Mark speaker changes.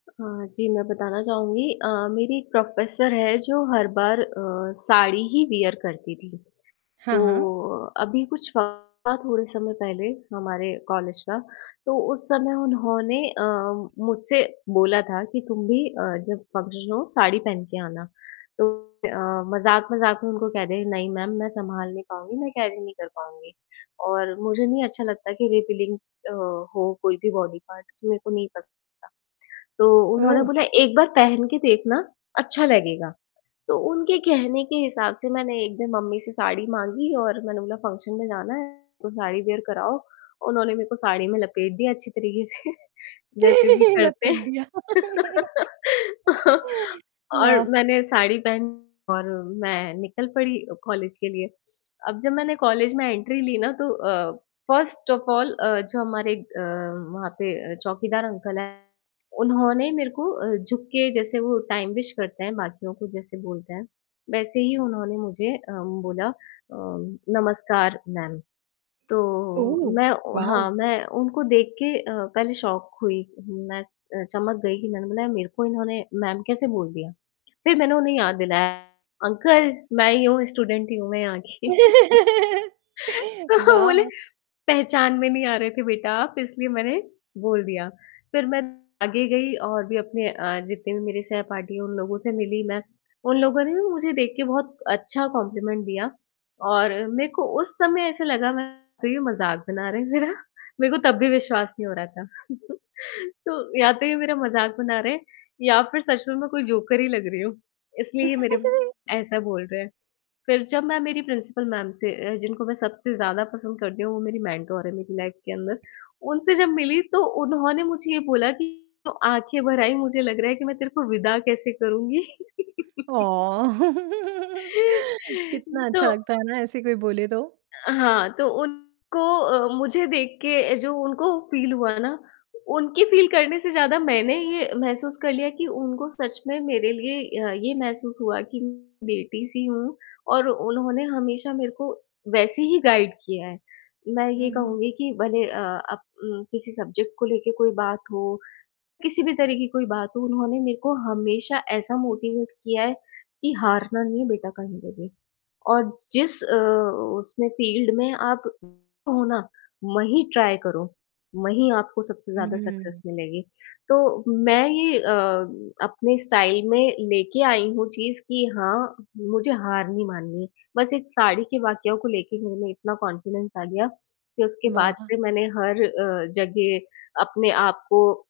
Speaker 1: हाँ जी, मैं बताना चाहूँगी अ, मेरी एक प्रोफ़ेसर है जो हर बार अ, साड़ी ही वियर करती थी।
Speaker 2: हाँ,
Speaker 1: तो
Speaker 2: हाँ।
Speaker 1: अ, अभी कुछ थोड़े समय पहले हमारे कॉलेज का, तो उस समय उन्होंने अ, मुझसे बोला था कि तुम भी अ, जब फंक्शन हो, साड़ी पहन के आना। तो अ, मज़ाक-मज़ाक में उनको कह दिया, नहीं मैम, मैं सँभाल नहीं पाऊँगी, मैं कैरी नहीं कर पाऊँगी। और मुझे नहीं अच्छा लगता कि रिवीलिंग अ, हो कोई भी बॉडी पार्ट, तो मेरे को नहीं पसंद आता। तो उन्होंने
Speaker 2: ओह!
Speaker 1: बोला, "एक बार पहन के देखना, अच्छा लगेगा," तो उनके कहने के हिसाब से मैंने एक दिन मम्मी से साड़ी माँगी और मैंने बोला फंक्शन में जाना है, तो साड़ी वियर कराओ। उन्होंने मेरे को साड़ी में लपेट दिया अच्छी तरीक़े से जैसे भी करते
Speaker 2: लपेट
Speaker 1: हैं,
Speaker 2: दिया।
Speaker 1: और
Speaker 2: वाह!
Speaker 1: मैंने साड़ी पहनी और मैं निकल पड़ी अ, कॉलेज के लिए। अब जब मैंने कॉलेज में एंट्री ली ना, तो अ, फर्स्ट ऑफ़ ऑल अ, जो हमारे अ, वहाँ पे अ, चौकीदार अंकल हैं, उन्होंने मेरे को अ, झुक के जैसे वो टाइम विश करते हैं बाकियों को जैसे बोलते हैं, वैसे ही उन्होंने मुझे अ, बोला अ, "नमस्कार मैम।" तो,
Speaker 2: ओह,
Speaker 1: मैं
Speaker 2: वाओ!
Speaker 1: हाँ, मैं उनको देख के अ, पहले शॉक हुई, मैं स अ, चमक गई, कि मैंने बोला यार, मेरे को इन्होंने मैम कैसे बोल दिया। फ़िर मैंने उन्हें याद दिलाया, "अंकल, मैं ही हूँ, स्टूडेंट ही हूँ मैं यहाँ की"
Speaker 2: ओह, वाओ!
Speaker 1: तो वो बोले,
Speaker 2: वाह!
Speaker 1: "पहचान में नहीं आ रहे थे बेटा आप, इसलिए मैंने बोल दिया।" फ़िर मैं आगे गई और भी अपने अ, जितने भी मेरे सहपाठी हैं उन लोगों से मिली मैं, उन लोगों ने भी मुझे देख के बहुत अच्छा कॉम्पलिमेंट दिया और मेरे को उस समय ऐसे लगा मैं तो ये मज़ाक बना रहे हैं मेरा, मेरे को तब भी विश्वास नहीं हो रहा था। तो या तो ये मेरा मज़ाक बना रहे हैं या फ़िर सच में मैं कोई जोकर ही लग रही हूँ, इसलिए ये मेरे ऐसा बोल रहे हैं। फ़िर जब मैं मेरी प्रिंसिपल मैम से अ, जिनको मैं सबसे ज़्यादा पसंद करती हूँ, वो मेरी मेंटर हैं मेरी लाइफ़ के अंदर, उनसे जब मिली तो उन्होंने मुझे ये बोला कि तो आँखें भर आई, मुझे लग रहा है कि मैं तेरे को विदा कैसे करूँगी?
Speaker 2: ऑ! कितना
Speaker 1: तो
Speaker 2: अच्छा लगता है ना, ऐसे कोई बोले तो।
Speaker 1: अ, हाँ तो उनको अ, मुझे देख के जो उनको फ़ील हुआ ना, उनकी फ़ील करने से ज़्यादा मैंने ये महसूस कर लिया कि उनको सच में मेरे लिए अ, ये महसूस हुआ, कि म बेटी-सी हूँ और उन्होंने हमेशा मेरे को वैसे ही गाइड किया है। मैं
Speaker 2: हुँ,
Speaker 1: ये
Speaker 2: हुँ।
Speaker 1: कहूँगी कि भले अ, अब उम, किसी सब्जेक्ट को लेके कोई बात हो, किसी भी तरह की कोई बात हो, उन्होंने मेरे को हमेशा ऐसा मोटिवेट किया है, कि हारना नहीं बेटा कहीं पे भी। और जिस अ, उसमें फ़ील्ड में आप हो ना, वहीं ट्राई करो, वहीं आपको सबसे
Speaker 2: हुँ,
Speaker 1: ज़्यादा
Speaker 2: हुँ।
Speaker 1: सक्सेस मिलेगी। तो मैं ये अ, अपने स्टाइल में लेके आई हूँ चीज़, कि हाँ, मुझे हार नहीं माननी, बस एक साड़ी के वाकया को लेके मेरे में इतना कॉन्फिडेंस आ गया, कि उसके बाद
Speaker 2: वाह!
Speaker 1: से मैंने हर अ, जगह अपने आप को